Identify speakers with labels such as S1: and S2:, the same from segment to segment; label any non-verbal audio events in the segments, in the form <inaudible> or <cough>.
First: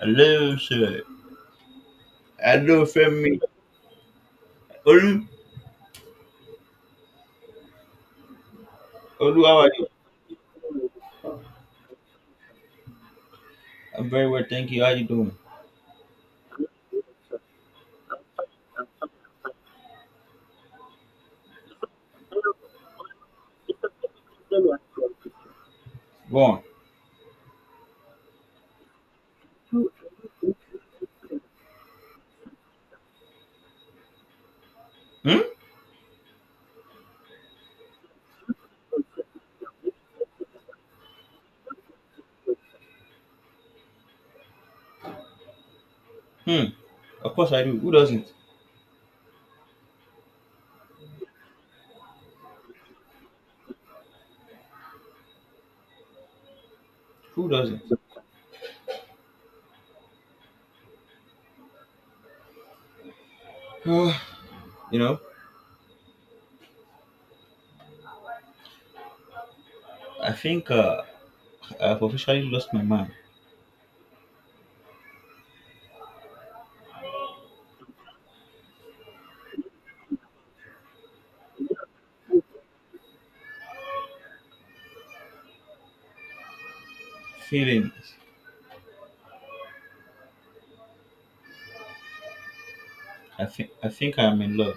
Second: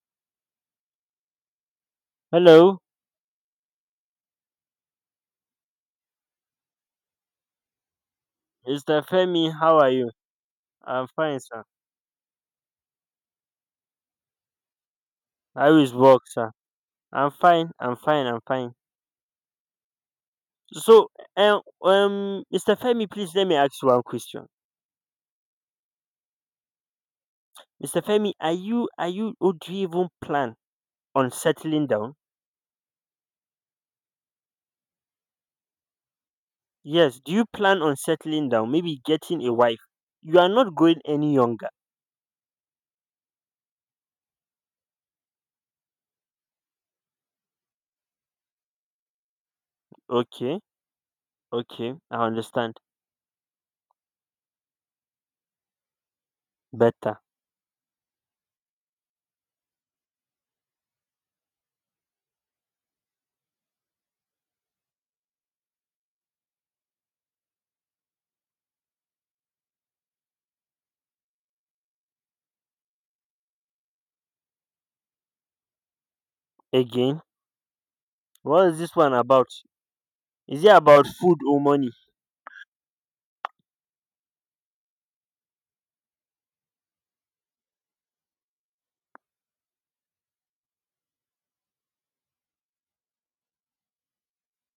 S1: Hello, sir.
S2: Hello,
S1: Hello, family. Olu,
S2: Mr.
S1: Olu,
S2: Femi,
S1: how are
S2: how
S1: you?
S2: are you? I'm fine, sir.
S1: I'm very well, thank you. How you doing?
S2: How is work, sir? I'm fine. So, Mr. Femi, please let me ask you one question.
S1: Go on.
S2: Mr. Femi, or do you even plan on settling down?
S1: Hmm?
S2: Yes, do you plan on settling down? Maybe getting a wife? You are not going any younger.
S1: Hmm. Of course I do. Who doesn't?
S2: Okay, okay, I understand. Better.
S1: Who doesn't? <sighs> you know, I think I've officially lost my mind.
S2: Again, what is this one about? Is it about food or money?
S1: Feelings. I think I'm in love.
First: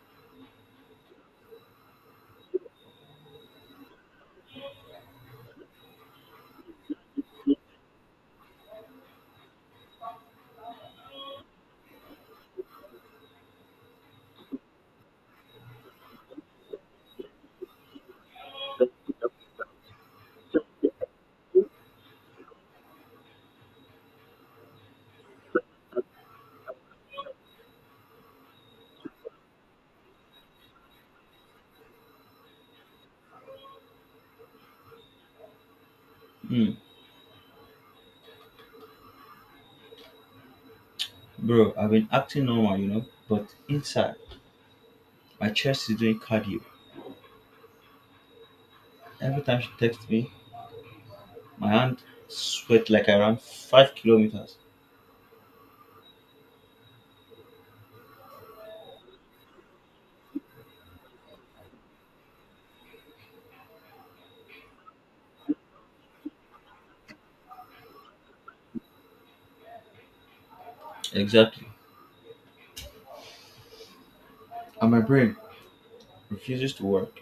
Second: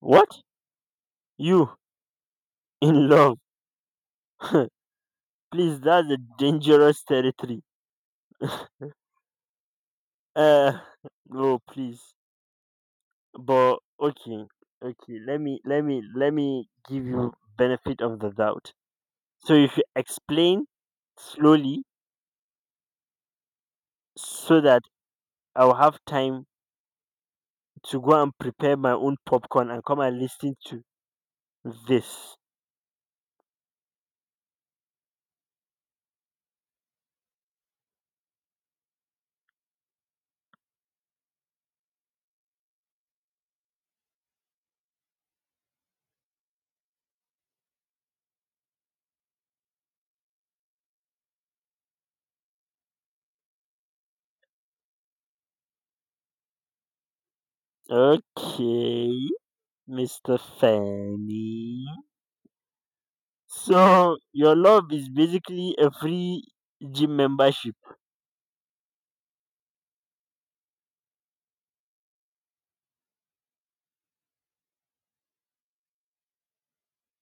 S2: What? You, in love. <laughs> Please, that's a dangerous territory. <laughs> Uh, no, please. But okay, okay. Let me give you benefit of the doubt. So if you explain slowly, so that I'll have time to go and prepare my own popcorn and come and listen to this.
S1: Hmm. Bro, I've been acting normal, you know, but inside, my chest is doing cardio. Every time she texts me, my hand sweat like I ran 5 kilometers.
S2: Okay, Mister Fanny. So your love is basically a free gym membership.
S1: Exactly. And my brain refuses to work.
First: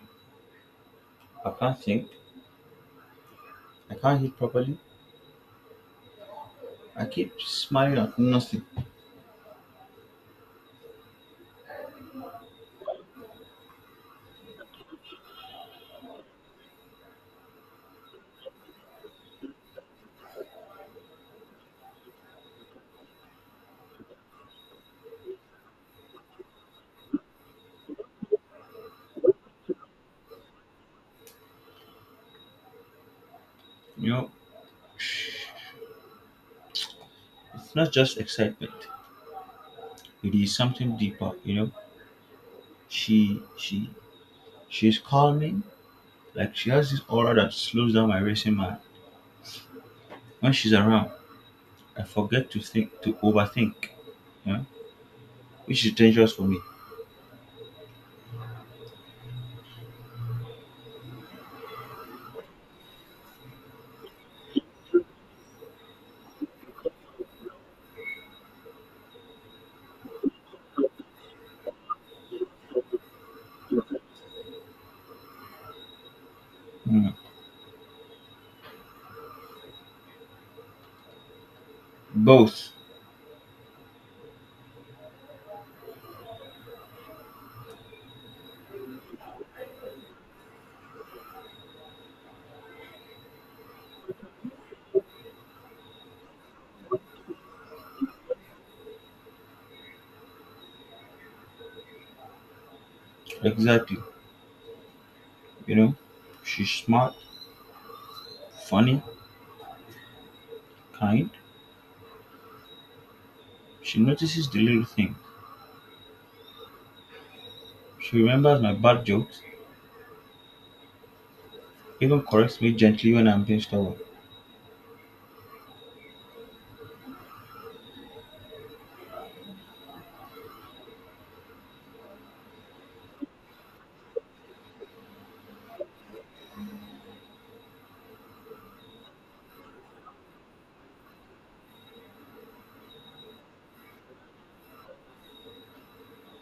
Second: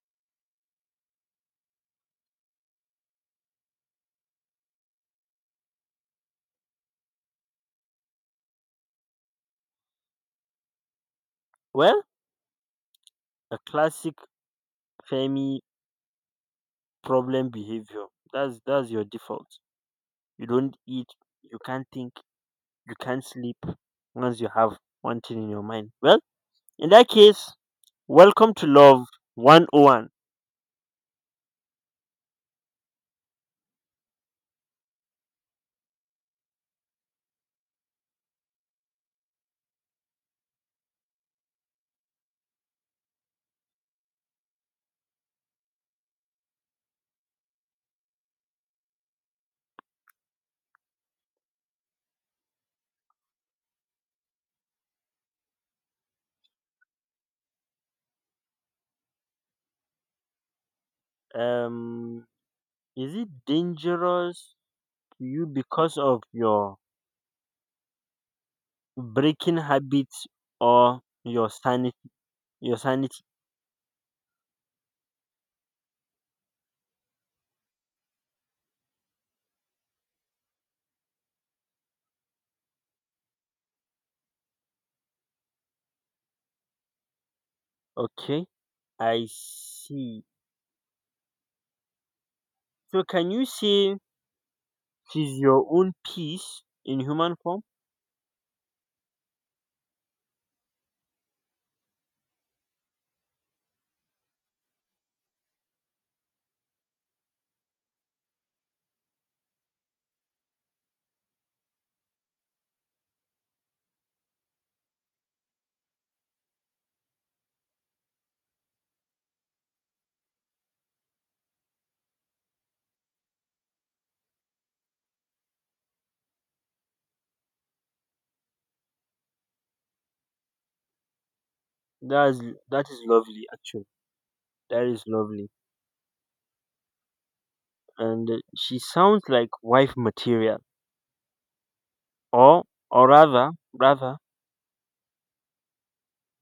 S1: I can't think. I can't eat properly. I keep smiling at nothing.
S2: Well, a classic Femi problem behavior. That's your default. You don't eat, you can't think, you can't sleep once you have one thing in your mind. Well, in that case, welcome to Love 101.
S1: You know, it's not just excitement. It is something deeper. You know, she she's calming. Like she has this aura that slows down my racing mind. When she's around, I forget to think to overthink. You know, which is dangerous for me.
S2: Um is it dangerous to you because of your breaking habits or your sanity?
S1: Mm. Both,
S2: Okay. I see. So can you say she's your own piece in human form?
S1: exactly. You know, she's smart, funny, kind. She notices the little things. She remembers my bad jokes, even corrects me gently when I'm being stubborn.
S2: That's that is lovely actually. That is lovely. And she sounds like wife material or or rather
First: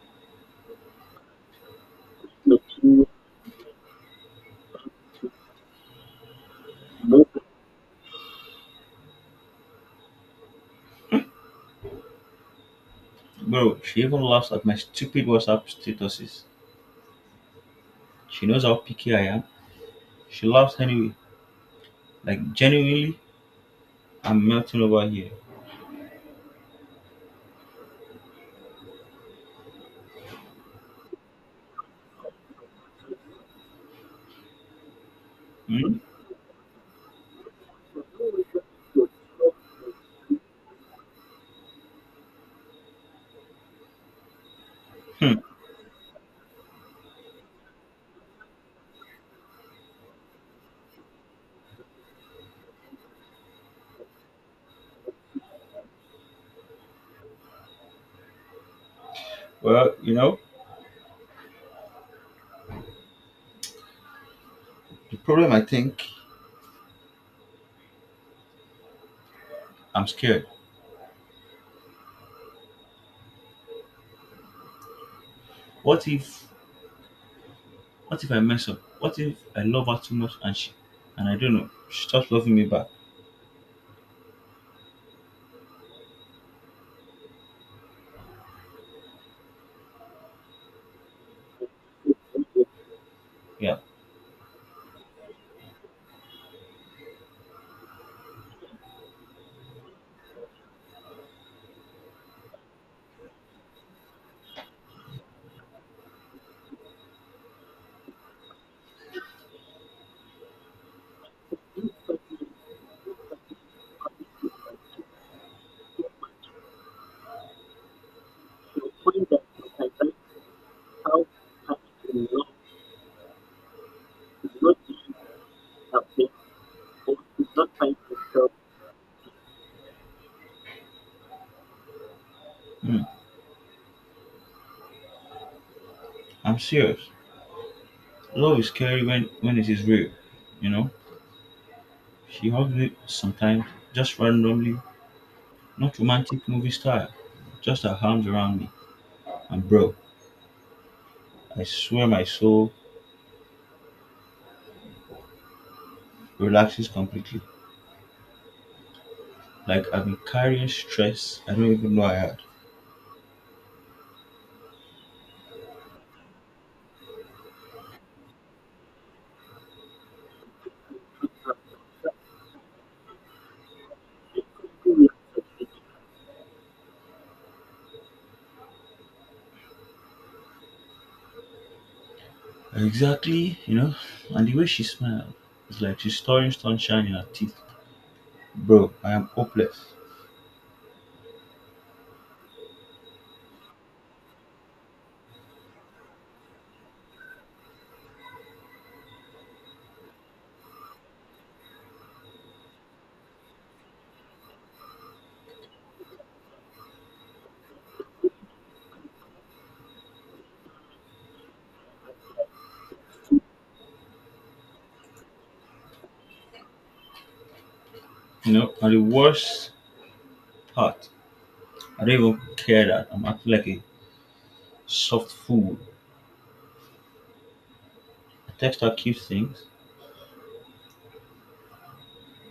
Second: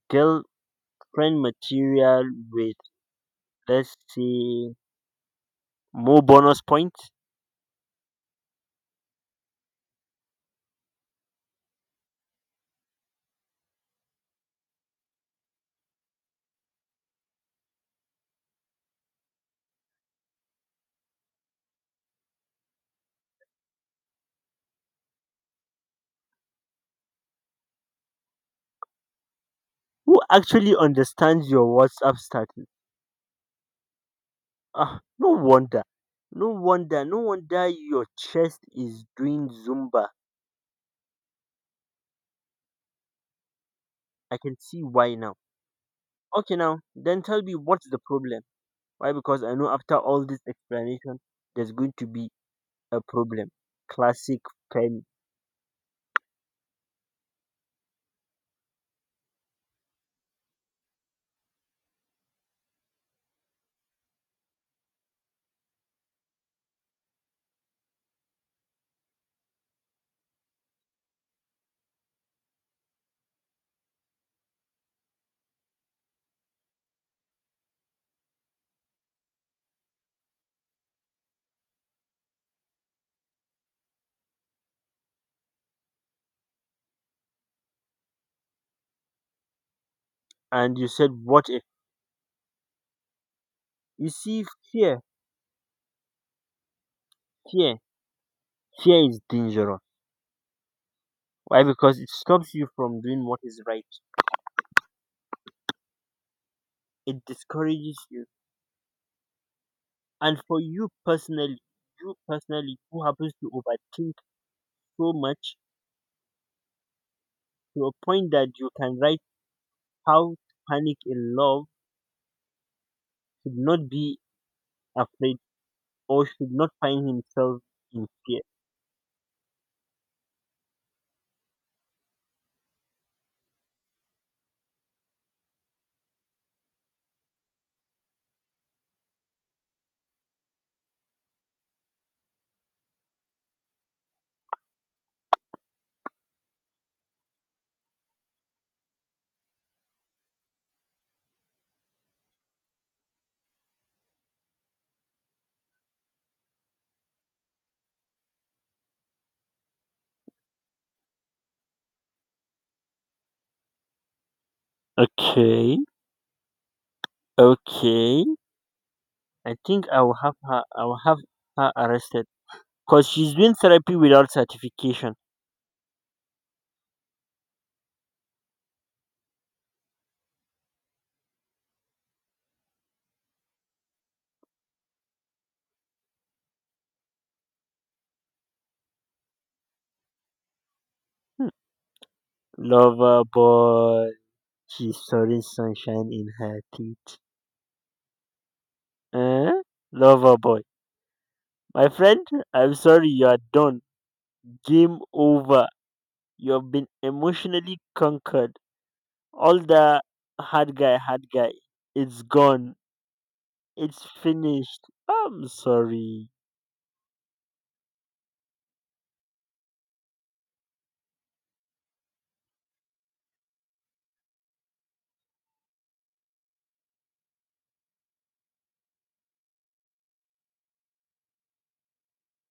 S2: girlfriend material with let's say more bonus points
S1: Bro, she even laughs at my stupid WhatsApp statuses. She knows how picky I am. She laughs anyway. Like, genuinely, I'm melting over here.
S2: who actually understands your WhatsApp status. Ah, no wonder.
S1: Hmm?
S2: No wonder your chest is doing Zumba. I can see why now.
S1: Hmm.
S2: Okay now, then tell me what's the problem? Why? Because I know after all this explanation there's going to be a problem. Classic Femi.
S1: Well, you know, the problem I think I'm scared. What if, what if I mess up? What if I love her too much and and I don't know, she stops loving me back?
S2: And you said, what if?
S1: Yeah.
S2: You see, fear, fear, fear is dangerous. Why? Because it stops you from doing what is right. It discourages you. And for you personally, who happens to overthink so much to a point that you can write how to panic in love should not be afraid or should not find himself in fear.
S1: Hmm. I'm serious. Love is scary when it is real. You know, she hugs me sometimes, just randomly, not romantic movie style, just her arms around me. And bro, I swear my soul relaxes completely. Like I've been carrying stress I don't even know I had.
S2: Okay, okay. I think I will have her. I will have her arrested. Because she's doing therapy without certification.
S1: Exactly, you know. And the way she smiled, it's like she's storing sunshine in her teeth. Bro, I am hopeless.
S2: Hmm. Lover boy, she's sorry, sunshine in her teeth. Eh? Lover boy. My friend, I'm sorry you are done. Game over. You have been emotionally conquered. All the hard guy, it's gone. It's finished. I'm sorry.
S1: You know, and the worst part, I don't even care that I'm acting like a soft fool. I text her cute things.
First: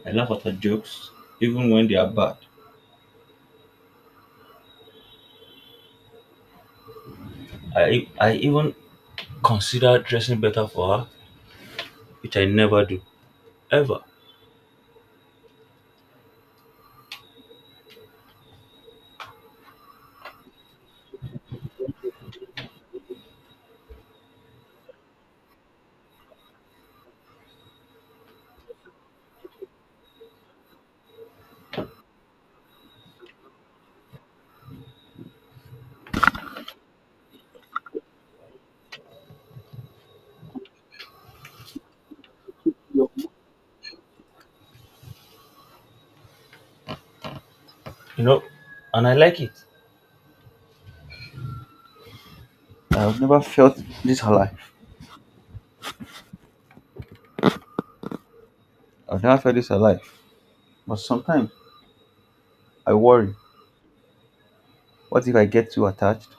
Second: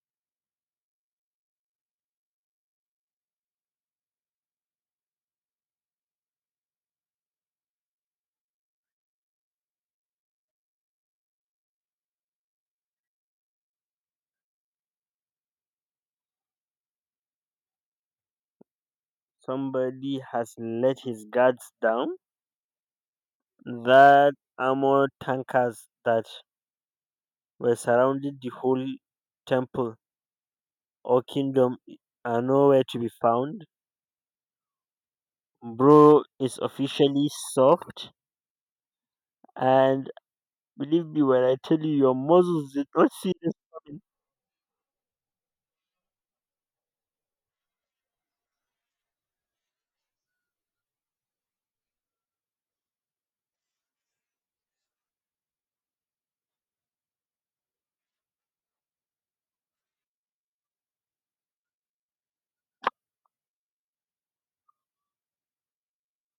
S1: I laugh at her jokes, even when they are bad. I even consider dressing better for her, which I never do ever.
S2: Somebody has let his guards down. That armor tankers that were surrounding the whole temple or kingdom are nowhere to be found. Bro is officially soft, and believe me when I tell you, your muscles did not see this coming.
S1: You know, and I like it. I've never felt this alive. I've never felt this alive. But sometimes I worry. What if I get too attached?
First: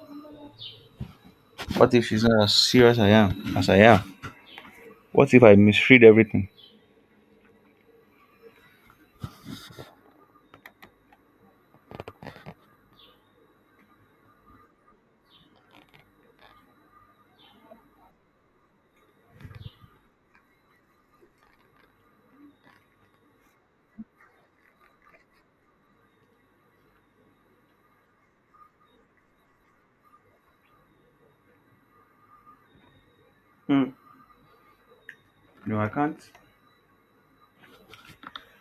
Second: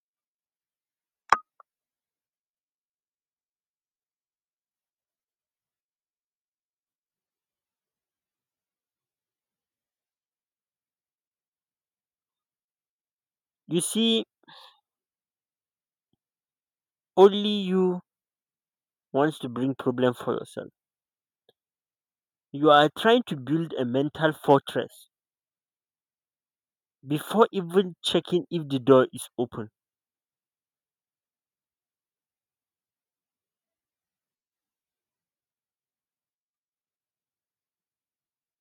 S1: What if she's not as serious I am as I am? What if I misread everything?
S2: You see, only you wants to bring problem for yourself. You are trying to build a mental fortress before even checking if the door is open.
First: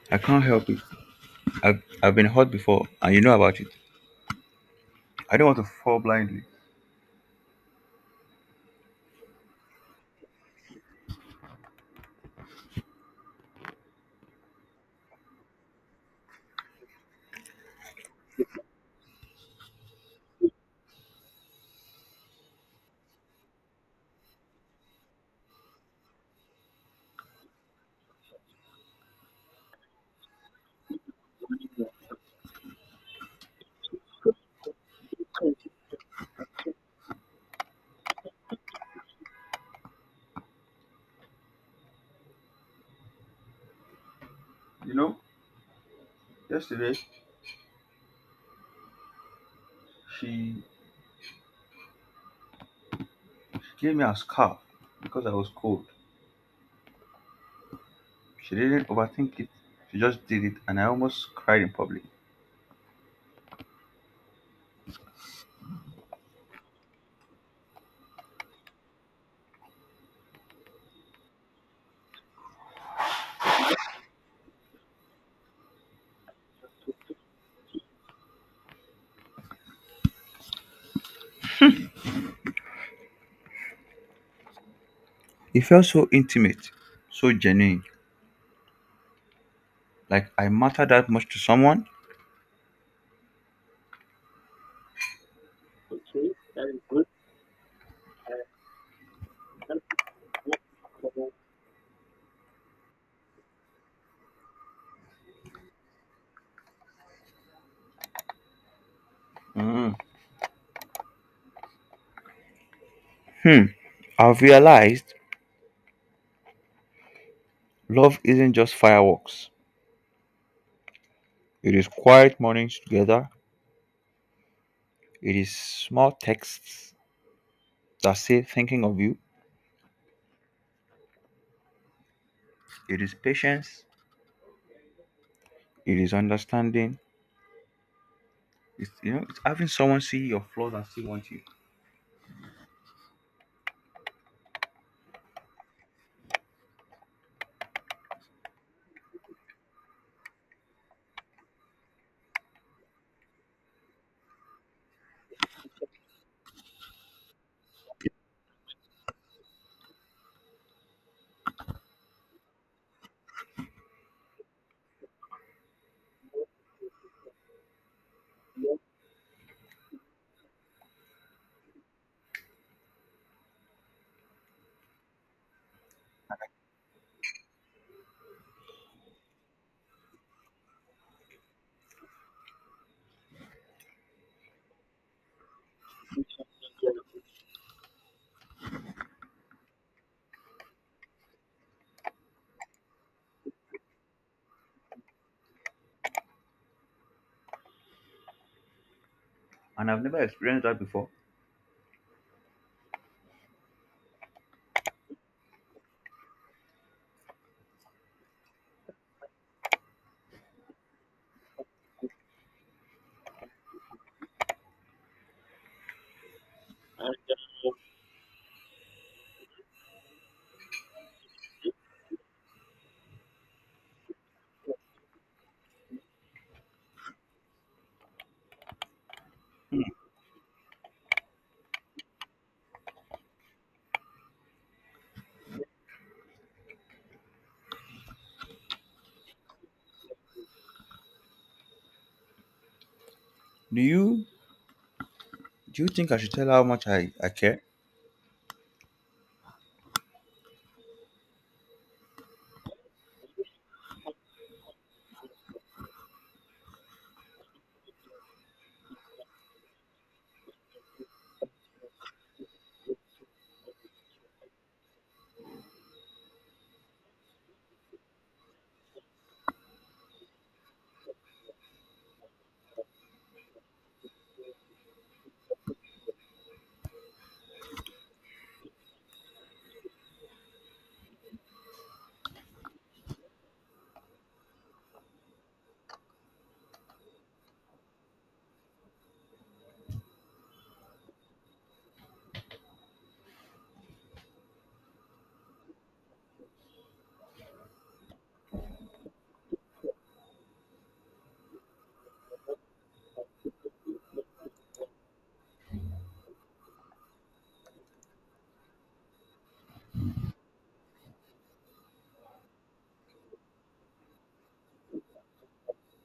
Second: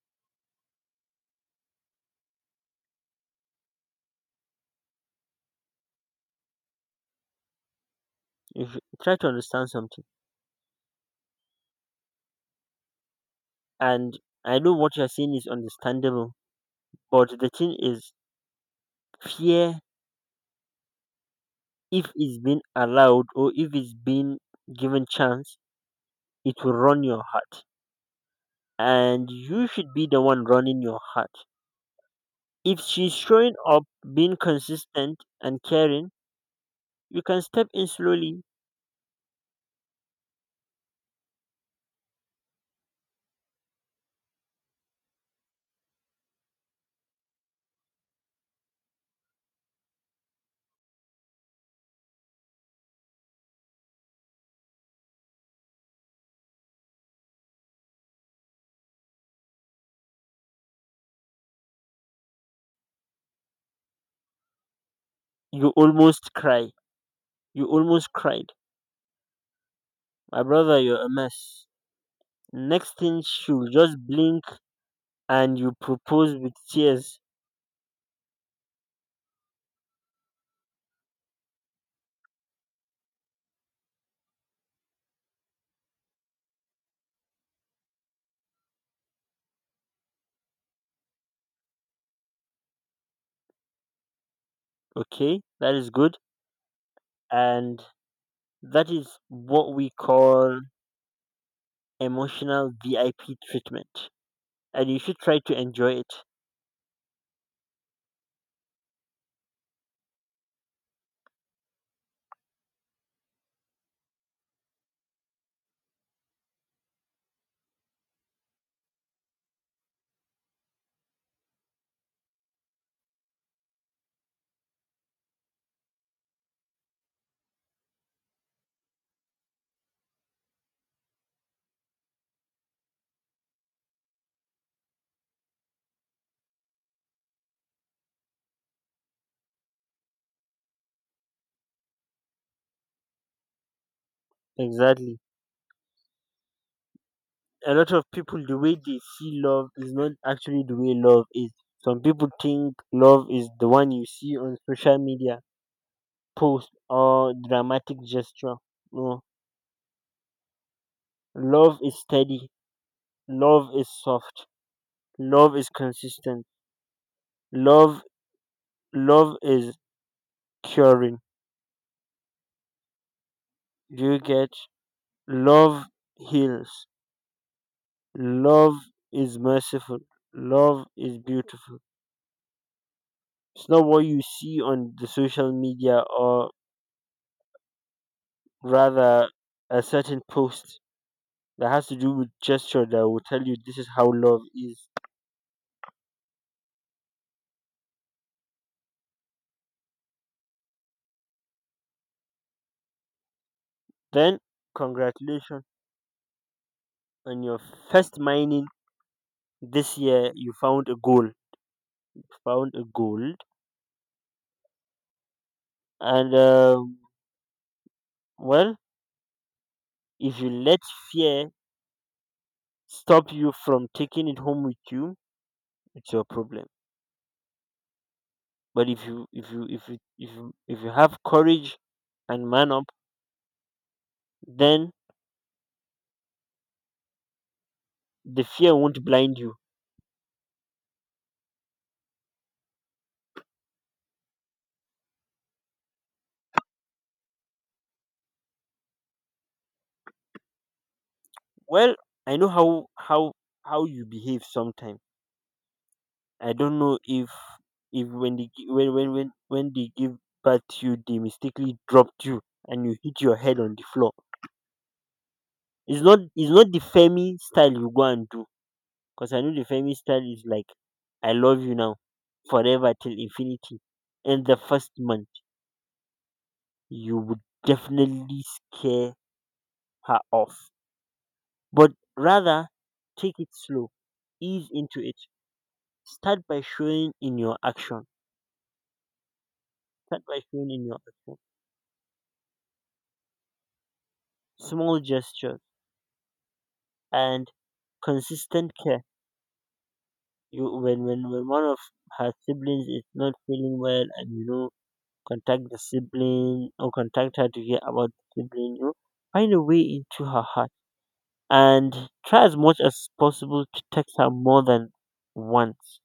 S1: I can't help it. I've been hurt before and you know about it. I don't want to fall blindly.
S2: If try to understand something, and I know what you're saying is understandable, but the thing is, fear if it's been allowed or if it's been given chance, it will run your heart. And you should be the one running your heart. If she's showing up, being consistent and caring, you can step in slowly.
S1: You know, yesterday she gave me a scarf because I was cold. She didn't overthink it. She just did it and I almost cried in public.
S2: You almost cry. You almost cried. My brother, you're a mess. Next thing she'll just blink and you propose with tears.
S1: It felt so intimate, so genuine, like I mattered that much to someone.
S2: Okay, that is good. And that is what we call emotional VIP treatment. And you should try to enjoy it.
S1: Hmm, I've realized love isn't just fireworks. It is quiet mornings together. It is small texts that say thinking of you. It is patience. It is understanding. It's it's having someone see your flaws and still want you.
S2: Exactly. A lot of people, the way they see love is not actually the way love is. Some people think love is the one you see on social media, post or dramatic gesture. No, love is steady. Love is soft. Love is consistent. Love, love is curing. Do you get? Love heals. Love is merciful. Love is beautiful. It's not what you see on the social media or rather a certain post that has to do with gesture that will tell you this is how love is.
S1: And I've never experienced that before.
S2: Then congratulations on your first mining this year you found a gold. Found a gold and well if you let fear stop you from taking it home with you, it's your problem. But if you have courage and man up, then the fear won't blind you
S1: Do you do you think I should tell her how much I care?
S2: well I know how you behave sometimes I don't know if when they when when they give birth to you they mistakenly dropped you and you hit your head on the floor it's not the femi style you go and do because I know the femi style is like I love you now forever till infinity in the first month you would definitely scare her off but rather take it slow ease into it. Start by showing in your action. Start by showing in your action. Small gestures and consistent care. You when one of her siblings is not feeling well and you know contact the sibling or contact her to hear about the sibling, you know, find a way into her heart and try as much as possible to text her more than once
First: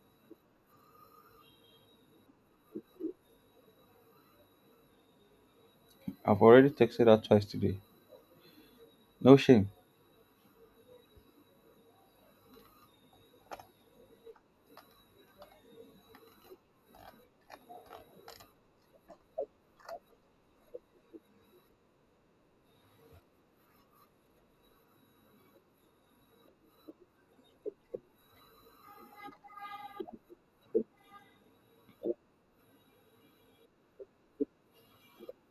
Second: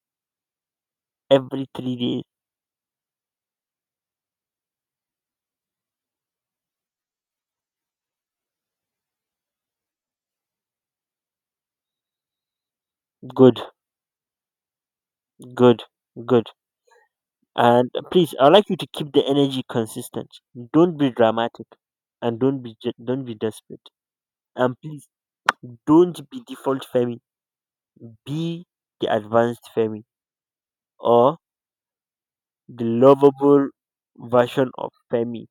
S2: every 3 days. Good, good, good. And please, I'd like you to keep the energy consistent. Don't be dramatic, and don't be desperate. And please, don't be default Femi. Be the advanced Femi or the lovable version of Femi,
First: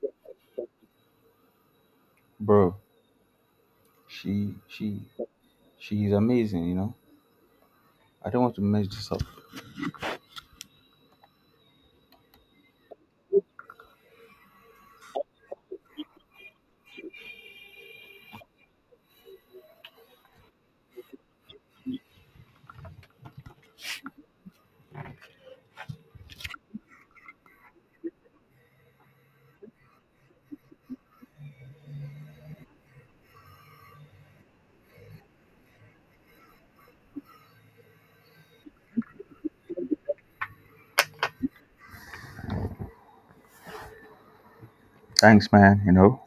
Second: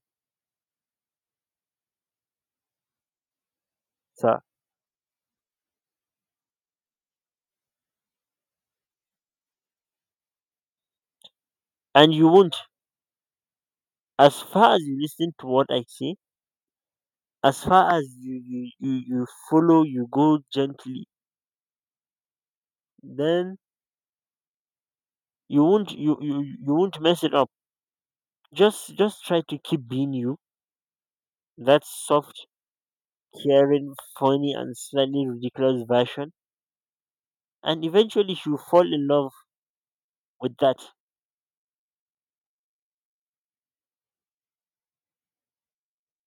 S1: Bro,
S2: sir.
S1: she she is amazing, you know. I don't want to mess this up.
S2: And you won't. As far as you listen to what I say, as far as you follow, you go gently. Then you won't mess it up. Just try to keep being you. That's soft caring, funny, and slightly ridiculous version. And eventually, she'll fall in love with that.
S1: Thanks man, you know.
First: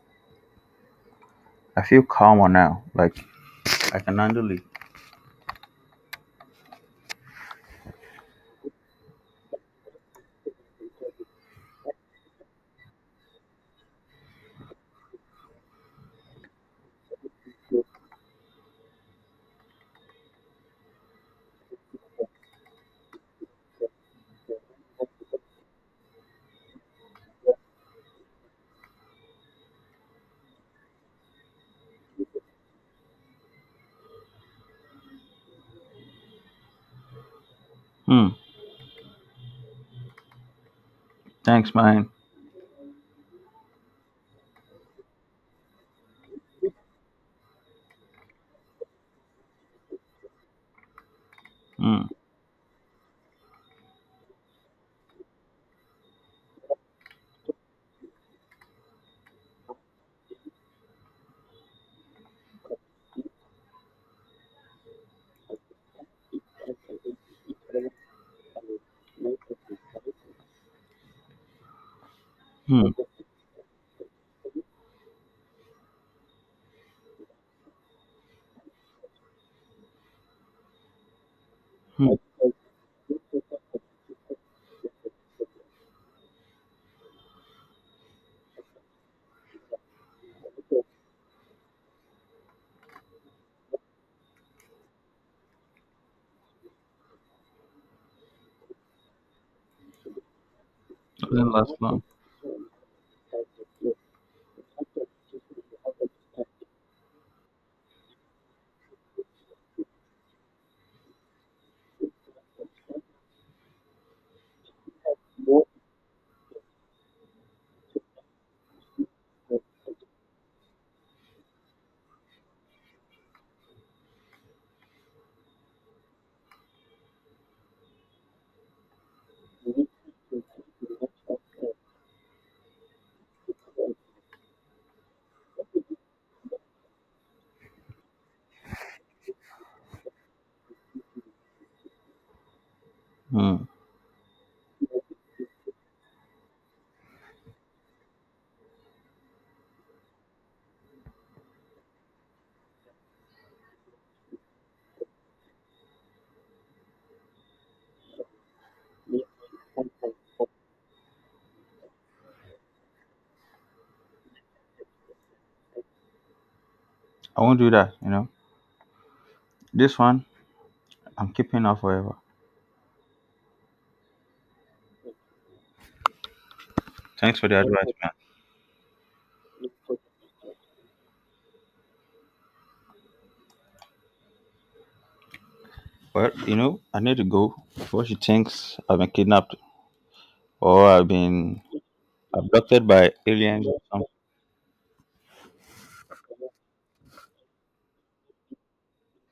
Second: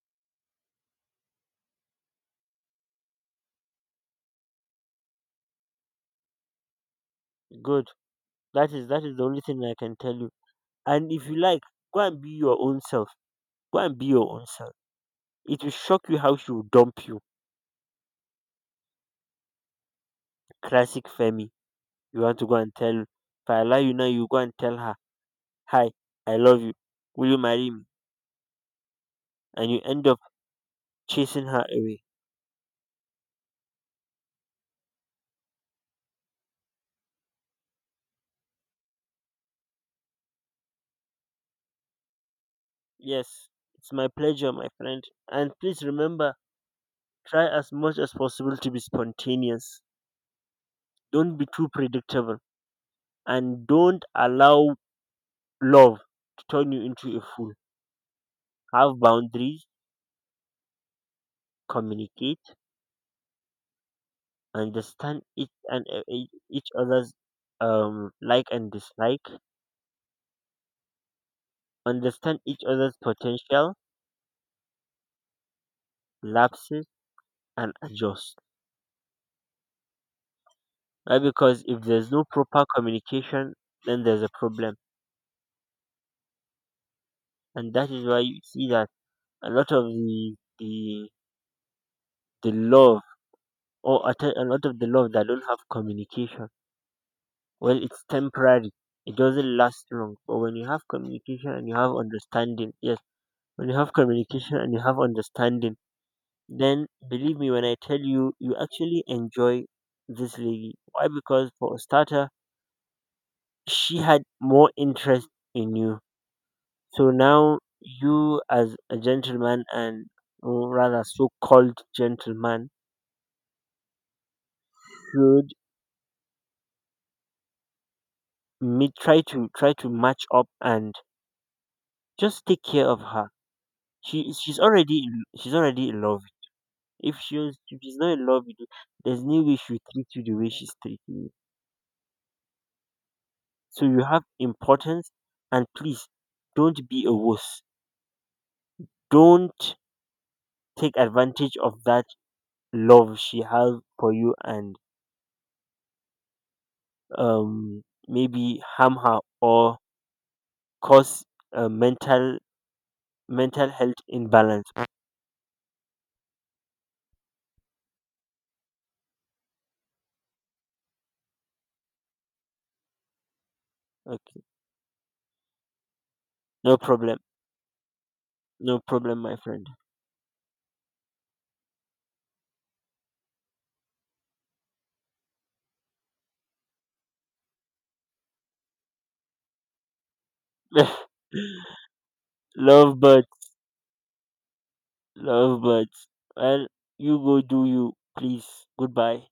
S1: I feel calmer now. Like I can handle it.
S2: Good. That is the only thing I can tell you. And if you like, go and be your own self. Go and be your own self. It will shock you how she will dump you. Classic Femi. You want to go and tell if I allow you now, you go and tell her, Hi, I love you. Will you marry me? And you end up chasing her away.
S1: Hmm. Thanks man.
S2: Yes, it's my pleasure, my friend. And please remember, try as much as possible to be spontaneous. Don't be too
S1: Hmm.
S2: predictable and don't allow love to turn you into a fool. Have boundaries, communicate, understand each and each other's like and dislike, understand each
S1: Hmm.
S2: other's potential, lapses and adjust. Right? Because if there's
S1: Hmm.
S2: no proper communication, then there's a problem. And that is why you see that a lot of the love or a lot of the love that don't have communication well it's temporary it doesn't last long but when you have communication and you have understanding yes when you have communication and you have understanding then believe me when I tell you you actually enjoy this lady why because for a starter she had more interest in you so now you as a gentleman and or rather so called gentleman should meet try to match up and just take care of her she's already in love. If she's not in love with you, there's no way she'll treat you the way she's treating you.
S1: Hmm.
S2: So you have importance, and please don't be a wuss. Don't take advantage of that love she has for you and um maybe harm her or cause a mental health imbalance.
S1: I want to know. This one I'm keeping her forever.
S2: Okay, no problem,
S1: Thanks for the advice, okay. Man.
S2: my friend.
S1: Well, you know, I need to go before she thinks I've been kidnapped or I've
S2: <laughs>
S1: been abducted
S2: love
S1: by
S2: birds,
S1: aliens or something.
S2: love birds. Well, you go do you, please. Goodbye.